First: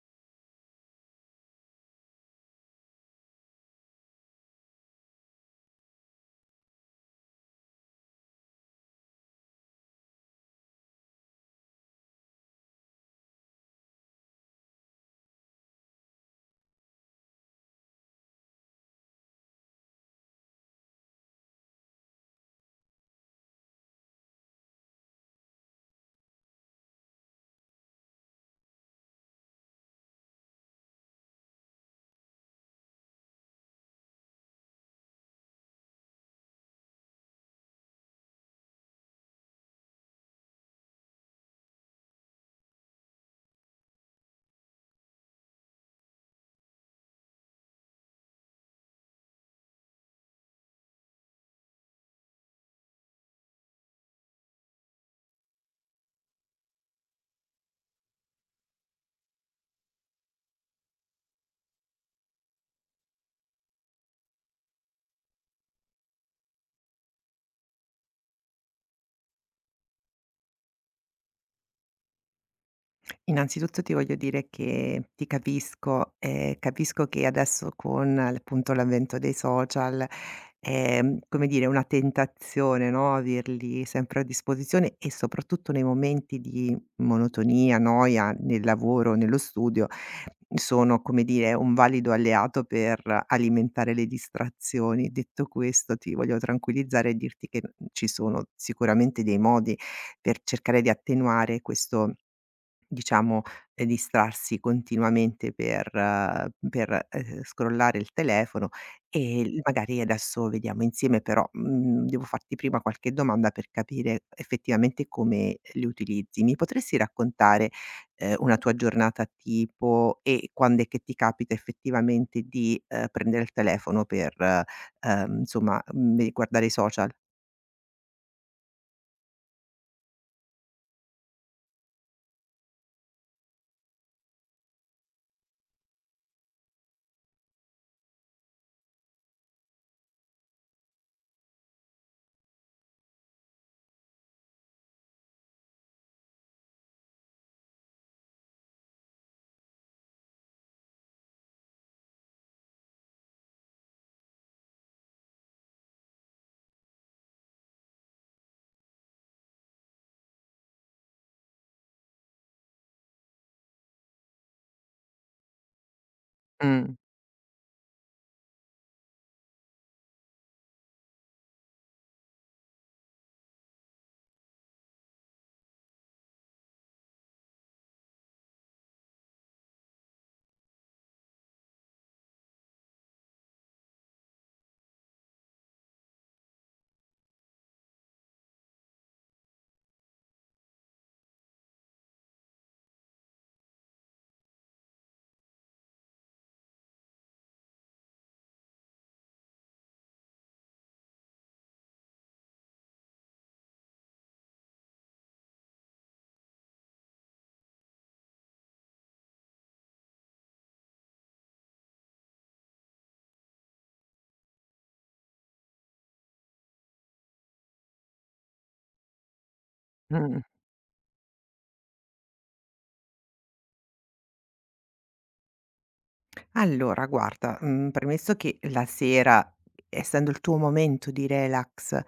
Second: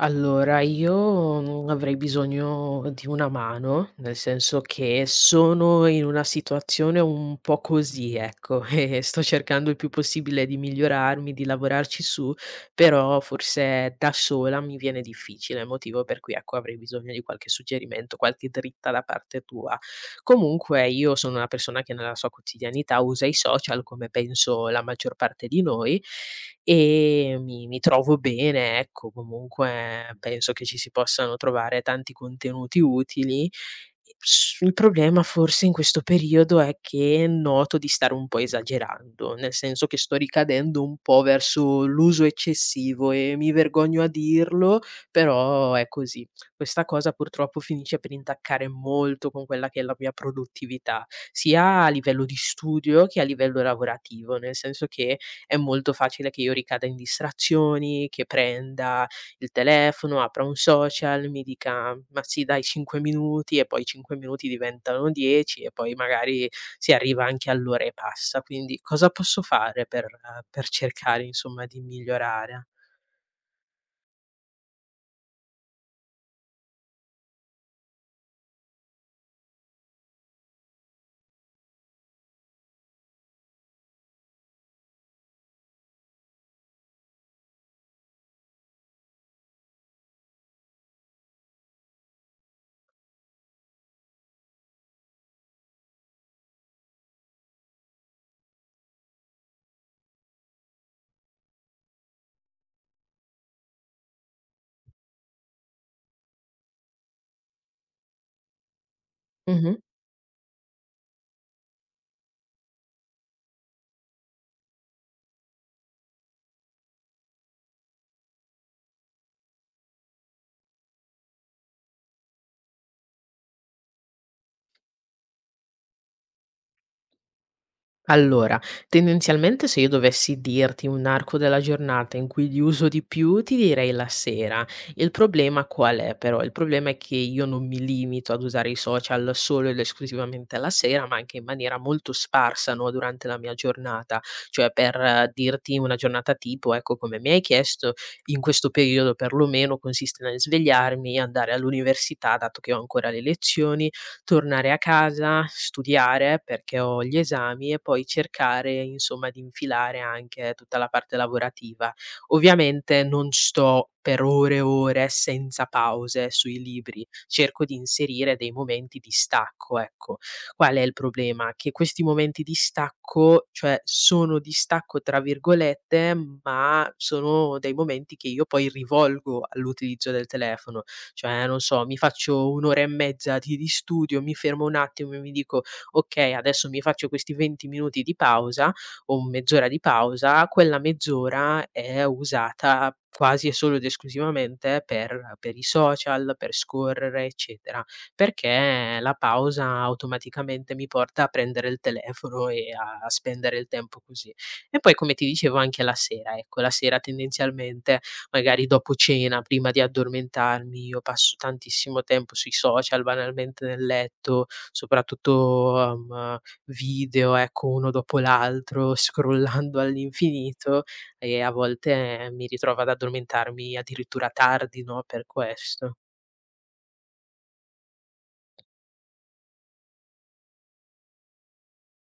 Allora, io, avrei bisogno di una mano, nel senso che sono in una situazione un po' così, ecco, e sto cercando il più possibile di migliorarmi, di lavorarci su, però forse da sola mi viene difficile, motivo per cui, ecco, avrei bisogno di qualche suggerimento, qualche dritta da parte tua. Comunque io sono una persona che nella sua quotidianità usa i social, come penso la maggior parte di noi, e mi trovo bene, ecco. Comunque penso che ci si possano trovare tanti contenuti utili. S Il problema forse in questo periodo è che noto di stare un po' esagerando, nel senso che sto ricadendo un po' verso l'uso eccessivo e mi vergogno a dirlo, però è così. Questa cosa purtroppo finisce per intaccare molto con quella che è la mia produttività, sia a livello di studio che a livello lavorativo, nel senso che è molto facile che io ricada in distrazioni, che prenda il telefono, apra un social, mi dica: "Ma sì dai 5 minuti" e poi 5 minuti diventano 10 e poi magari si arriva anche all'ora e passa. Quindi cosa posso fare per cercare insomma di migliorare? Innanzitutto ti voglio dire che ti capisco, capisco che adesso con appunto l'avvento dei social è, come dire, una tentazione, no, averli sempre a disposizione e soprattutto nei momenti di monotonia, noia nel lavoro, nello studio, sono, come dire, un valido alleato per alimentare le distrazioni. Detto questo ti voglio tranquillizzare e dirti che, ci sono sicuramente dei modi per cercare di attenuare questo. Diciamo, distrarsi continuamente per scrollare il telefono e l Mh-mh. magari adesso vediamo insieme, però, devo farti prima qualche domanda per capire effettivamente come li utilizzi. Mi potresti raccontare, una tua giornata tipo e quando è che ti capita effettivamente di, prendere il telefono per, insomma, guardare i social? Allora, tendenzialmente se io dovessi dirti un arco della giornata in cui li uso di più, ti direi la sera. Il problema qual è però? Il problema è che io non mi limito ad usare i social solo ed esclusivamente la sera, ma anche in maniera molto sparsa, no, durante la mia giornata. Cioè, per dirti una giornata tipo, ecco, come mi hai chiesto, in questo periodo perlomeno consiste nel svegliarmi, andare all'università, dato che ho ancora le lezioni, tornare a casa, studiare perché ho gli esami e poi cercare insomma di infilare anche tutta la parte lavorativa. Ovviamente non sto per ore e ore senza pause sui Mh, libri, cerco di inserire dei momenti di stacco, ecco. Qual è il problema? Che questi momenti di stacco, cioè sono "di stacco" tra virgolette, ma sono dei momenti che io poi rivolgo all'utilizzo del telefono. Cioè, non so, mi faccio 1 ora e mezza di studio, mi fermo un attimo e mi dico: "Okay, adesso mi faccio questi 20 minuti di pausa o mezz'ora di pausa", quella mezz'ora è usata quasi e solo ed esclusivamente per i social, per scorrere, eccetera, perché la pausa automaticamente mi porta a prendere il telefono e a spendere il tempo così. E poi come ti dicevo anche la sera, ecco, la sera tendenzialmente magari dopo cena, prima di addormentarmi, io passo tantissimo tempo sui social, banalmente nel letto, soprattutto, video, ecco, uno dopo l'altro, scrollando mh. all'infinito e a volte mi ritrovo ad addormentarmi addirittura tardi, no, per questo. Allora guarda, premesso che la sera, essendo il tuo momento di relax,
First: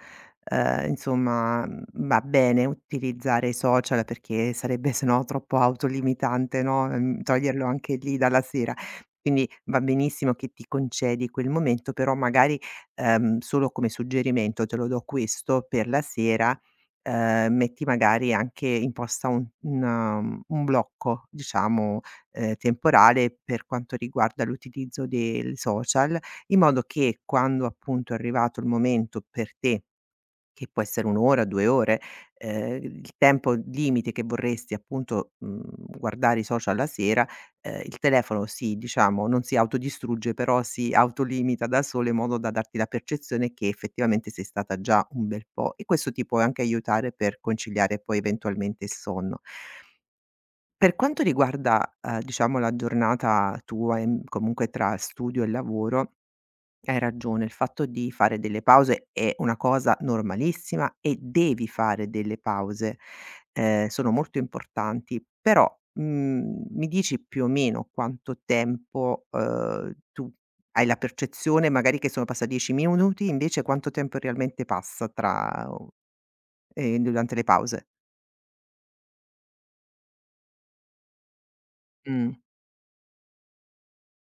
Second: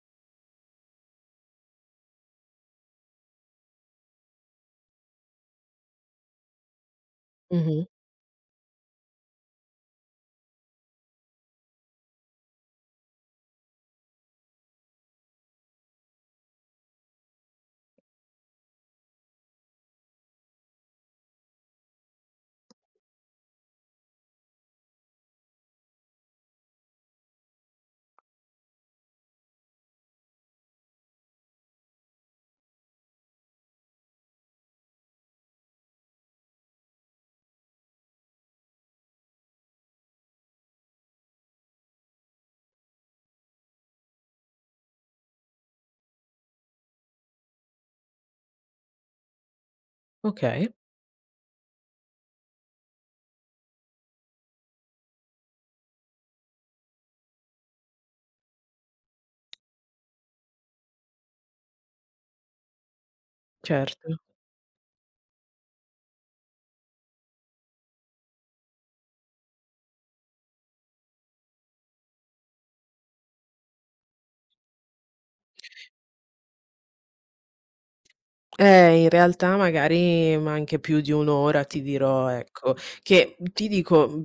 insomma, va bene utilizzare i social perché sarebbe sennò troppo autolimitante, no, toglierlo Mh-mh. anche lì dalla sera. Quindi va benissimo che ti concedi quel momento, però magari, solo come suggerimento te lo do questo. Per la sera, metti magari, anche imposta un un blocco, diciamo, temporale per quanto riguarda l'utilizzo del social, in modo che quando appunto è arrivato il momento per te, che può essere 1 ora, 2 ore, il tempo limite che vorresti appunto, guardare i social la sera, il telefono diciamo non si autodistrugge, però si autolimita da solo in modo da darti la percezione che effettivamente sei stata già un bel po', e questo ti può anche aiutare per conciliare poi eventualmente il sonno. Okay, Per quanto riguarda, diciamo, la giornata tua, comunque tra studio e lavoro, hai ragione, il fatto di fare delle pause è una cosa normalissima e devi fare delle pause, sono certo. molto importanti. Però, mi dici più o meno quanto tempo, tu hai la percezione magari che sono passati 10 minuti, invece quanto tempo realmente passa tra o, durante le pause? In realtà magari ma anche più di 1 ora ti dirò, Mh, ecco, che ti dico,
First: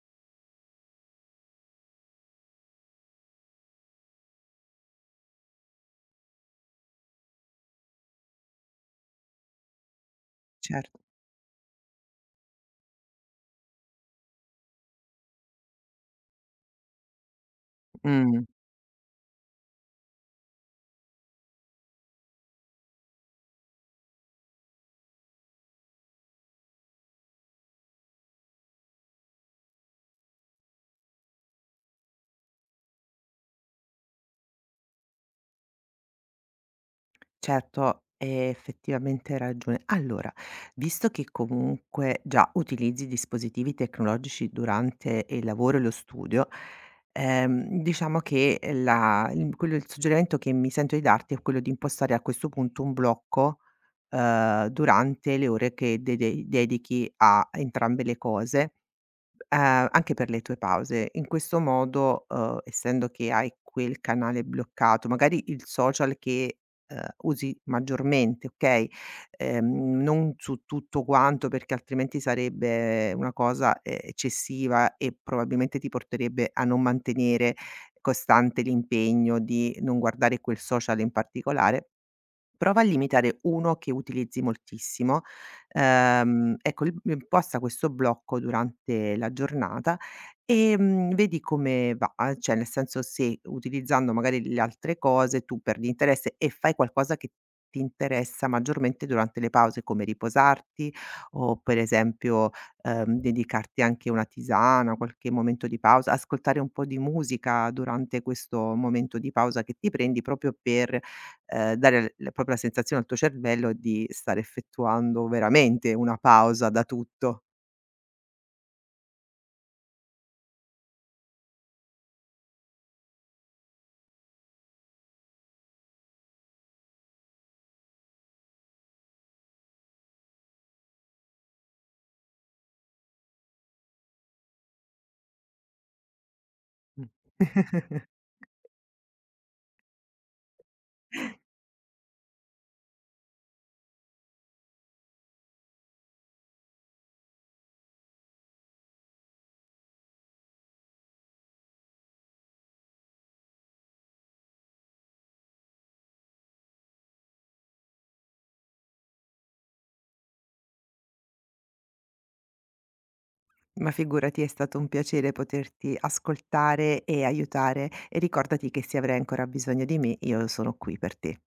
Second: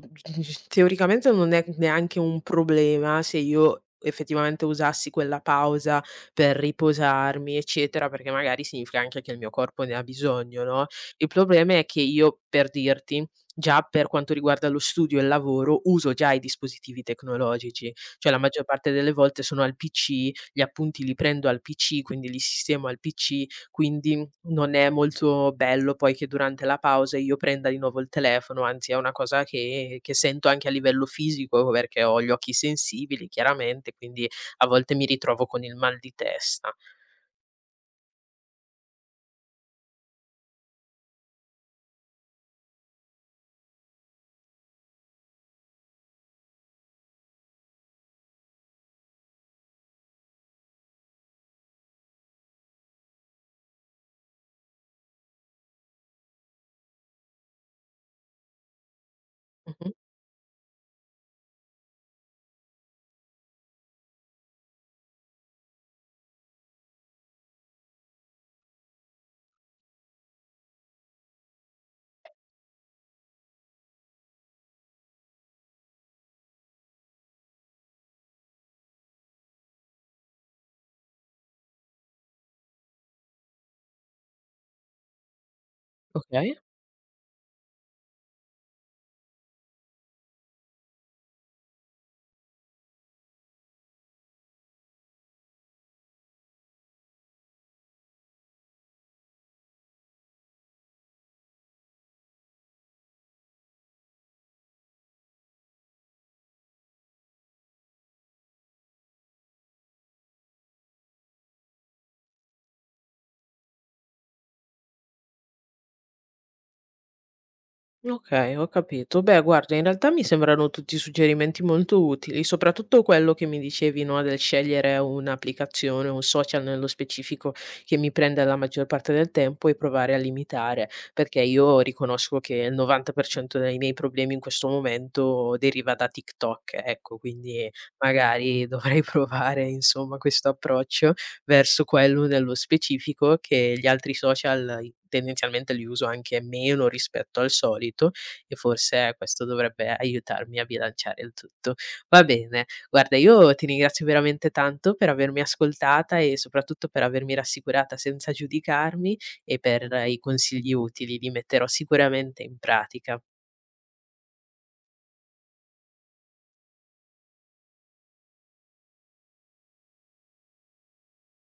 teoricamente non è neanche un problema se io effettivamente usassi quella pausa per riposarmi, eccetera, perché magari significa anche che il mio corpo ne ha bisogno, no, certo. il problema è che io, per dirti, già per quanto riguarda lo studio e il lavoro, uso già i dispositivi tecnologici, cioè la Mh. maggior parte delle volte sono al PC, gli appunti li prendo al PC, quindi li sistemo al PC, quindi non è molto bello poi che durante la pausa io prenda di nuovo il telefono, anzi è una cosa che sento anche a livello fisico perché ho gli occhi sensibili chiaramente, quindi a volte mi ritrovo con il mal di testa. Certo, hai effettivamente ragione. Allora, visto che comunque già utilizzi dispositivi tecnologici durante il lavoro e lo studio, diciamo che la il quello il suggerimento che mi sento di darti è quello di impostare a questo punto un blocco, durante le ore che dede dedichi a entrambe le cose, Mh-mh, anche per le tue pause. In questo modo, essendo che hai quel canale bloccato, magari il social che, usi maggiormente, okay, non su tutto quanto, perché altrimenti sarebbe una cosa, eccessiva e probabilmente ti porterebbe a non mantenere costante l'impegno di non guardare quel social in particolare. Prova a limitare uno che utilizzi moltissimo. Okay. Ecco, il imposta questo blocco durante la giornata e, vedi come va, cioè, nel senso, se utilizzando magari le altre cose tu perdi interesse e fai qualcosa che ti interessa maggiormente durante le pause, come riposarti o, per esempio, dedicarti anche una tisana, qualche momento di pausa, ascoltare un po' di musica durante questo momento di pausa che ti prendi proprio per dare l proprio la sensazione al tuo cervello di stare effettuando veramente una pausa da tutto. Okay, ho capito. Beh, guarda, in realtà mi sembrano tutti suggerimenti molto utili, soprattutto quello che mi dicevi, no, del scegliere un'applicazione, un social nello specifico che mi prenda la maggior parte del tempo e provare a limitare, perché io riconosco che il 90% dei miei problemi in questo momento deriva da TikTok, Mh. ecco, quindi magari dovrei provare, insomma, questo approccio verso quello nello specifico che gli altri social i tendenzialmente li uso anche meno rispetto al solito e forse questo dovrebbe aiutarmi a bilanciare il tutto. Va bene, guarda io ti ringrazio veramente tanto per avermi ascoltata e soprattutto per avermi rassicurata senza giudicarmi e per i consigli utili, li metterò sicuramente in pratica. Ma figurati, è stato un piacere poterti ascoltare e aiutare, e ricordati che se avrai ancora bisogno di me, io sono qui per te.